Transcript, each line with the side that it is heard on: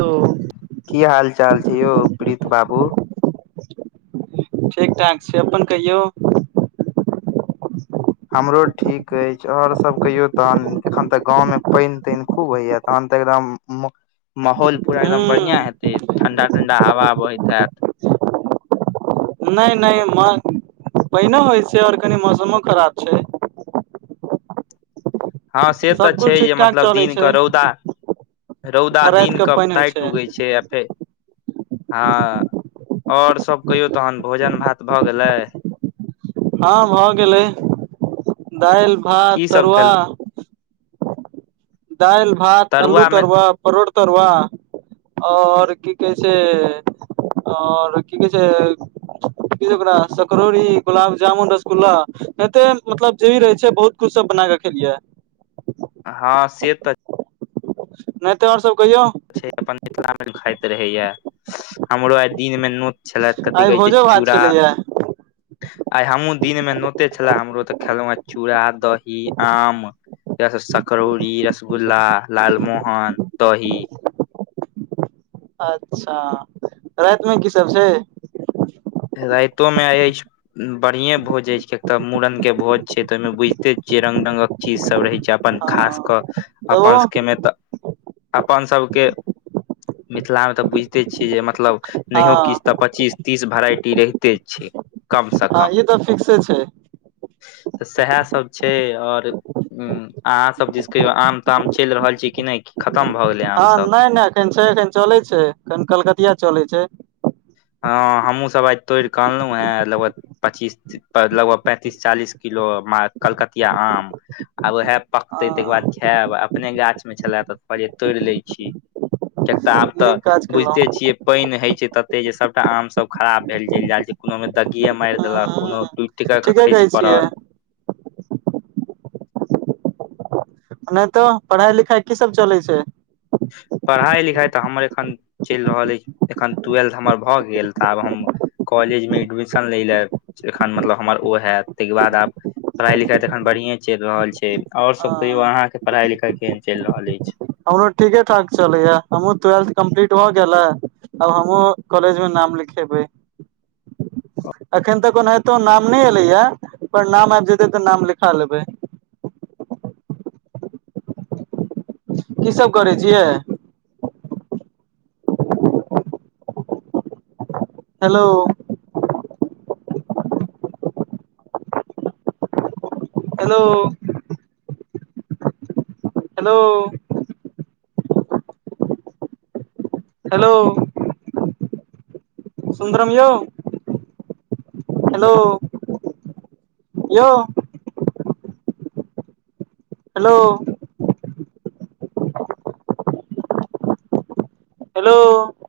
right: Hello.
left: की हाल चाल छै? यौ प्रिंस बाबू।
right: ठीक ठाक छै अपन कहियौ?
left: हमरो ठीक अछि, आऔर सभ कहियो तहन एखन तऽ गावमे पानि तानि खूब होइया तखन तऽ एकदम। माहौल पूरा एकदम बढ़िया
right: हूँ
left: हेते ठंडा ठंडा हवा बहैत हत।
right: नहि, नहि पानओ होइत छै, आओर कनि मौसमो खराब छै।
left: हँ, से तऽ छै,
right: सबकुछ
left: जे
right: ठीक ठाक
left: मतलब
right: चलै छै
left: दिनके
right: आ
left: रौदा। रोदा दिन कऽ टाइट होइ छै या फेर? हँ, आओर सभ कहियौ तहन भोजन भात भऽ गेलै?
right: हँ, भऽ गेलै दालि भात
left: की सब
right: तरुआ।
left: खेल
right: दालि भात आलू तरुआ परोठ तरुआ। आओर की कहै छै, आओर की कहै छै। ओकरा सकरौरी गुलाब जामुन रसगुल्ला एते मतलब जे भी रहै छै बहुत। खुद सँ बना खेकिये
left: हँ से तऽ।
right: नहि तऽ आओर सभ कहियौ?
left: अपन मिथिलामे खाइत रहैया हमरो। दिनमे नोत छलथि कथि
right: आइ
left: कहै छै
right: भोजो भात
left: चूरा।
right: छलैया
left: आइ हमहूँ दिनमे नोते छले हमरो तऽ खेलहुँ चूड़ा दही आम य सकरौरी रसगुल्ला लालमोहन दही।
right: अच्छा। रातिमे की सभ छै।
left: रातोमे आय अछि। बढ़िया भोज होय छै, एक तऽ मूड़नके भोज छै, ते ओहिमे बुझिते छिये रंग रंगक चीज सभ रहे अपन खास कऽ
right: हँ तऽ ओ
left: अपनकेमे तऽ। अपन सभके मिथिलामे तऽ बुझिते छियै जे मतलब नहियो
right: हँ
left: किछ तऽ। पच्चीस तिस वैरायटी रहतै छे, कमसँ
right: हँ
left: कम
right: ई तऽ फिक्से छै
left: तऽ सएह सभ छै, आओर ह अहाँ सभ दिस कहियौ आम ताम चलि रहल छी कि नहि। खतम भऽ गेलै आम
right: हँ,
left: सब
right: नहि नहि एखन छै, एखन चलै छै, एखन कलकतिया चलै छै।
left: हँ, हमहूँसभ आइ तोड़ कऽ अनलहुँ हे लगभग पच्चीस। लगभग पैंतीस चालिस किलो कलकतिया आम। आ उएह
right: हँ
left: पकतै ताहिकर बाद खायब, अपने गाछमे छलए तइरे तोड़ि लै छी। कियाकि तऽ आब तऽ
right: नीक काज
left: बुझिते
right: केलहुँ
left: छियै पानि होइ छै। तऽ जे सभटा आम सभ खराब भेल जल जाय छै, कोनो ओमे दगी मारि
right: हूँ
left: देलक कोनो।
right: हूँ
left: टुटि-टिका कऽ
right: ठीके कहै
left: खसि
right: छियै
left: पड़ल।
right: नहि तो पढ़ाई लिखाई की सब चलै छै
left: पढ़ाइ लिखाइ तऽ हमर एखन चलि रहल अछि एखन ट्वेल्थ हमर भऽ गेल तऽ आब हम कॉलेजमे एडमिशन लै ले एखन मतलब हमर ओ हैत ताहिके बाद आब पढ़ाई लिखाई तऽ अखन बढ़िये चलि रहल छै और सब कहियो
right: हँ
left: अहा के पढ़ाई लिखाई केहन चलि रहल अछि
right: हमरो ठीके ठाक चलैए हमहूँ ट्वेल्थ कम्प्लीट भऽ गेलै अब हमहुँ कॉलेज मे नाम लिखेबै अखन तक ओनाहितो नाम नहि एले या पर नाम आबि जेते तऽ नाम लिखा लेबै की सब करै छियैे हेलो एदो हेलो हेलो सुन्दरम यौ हेलो यौ हेलो हेलो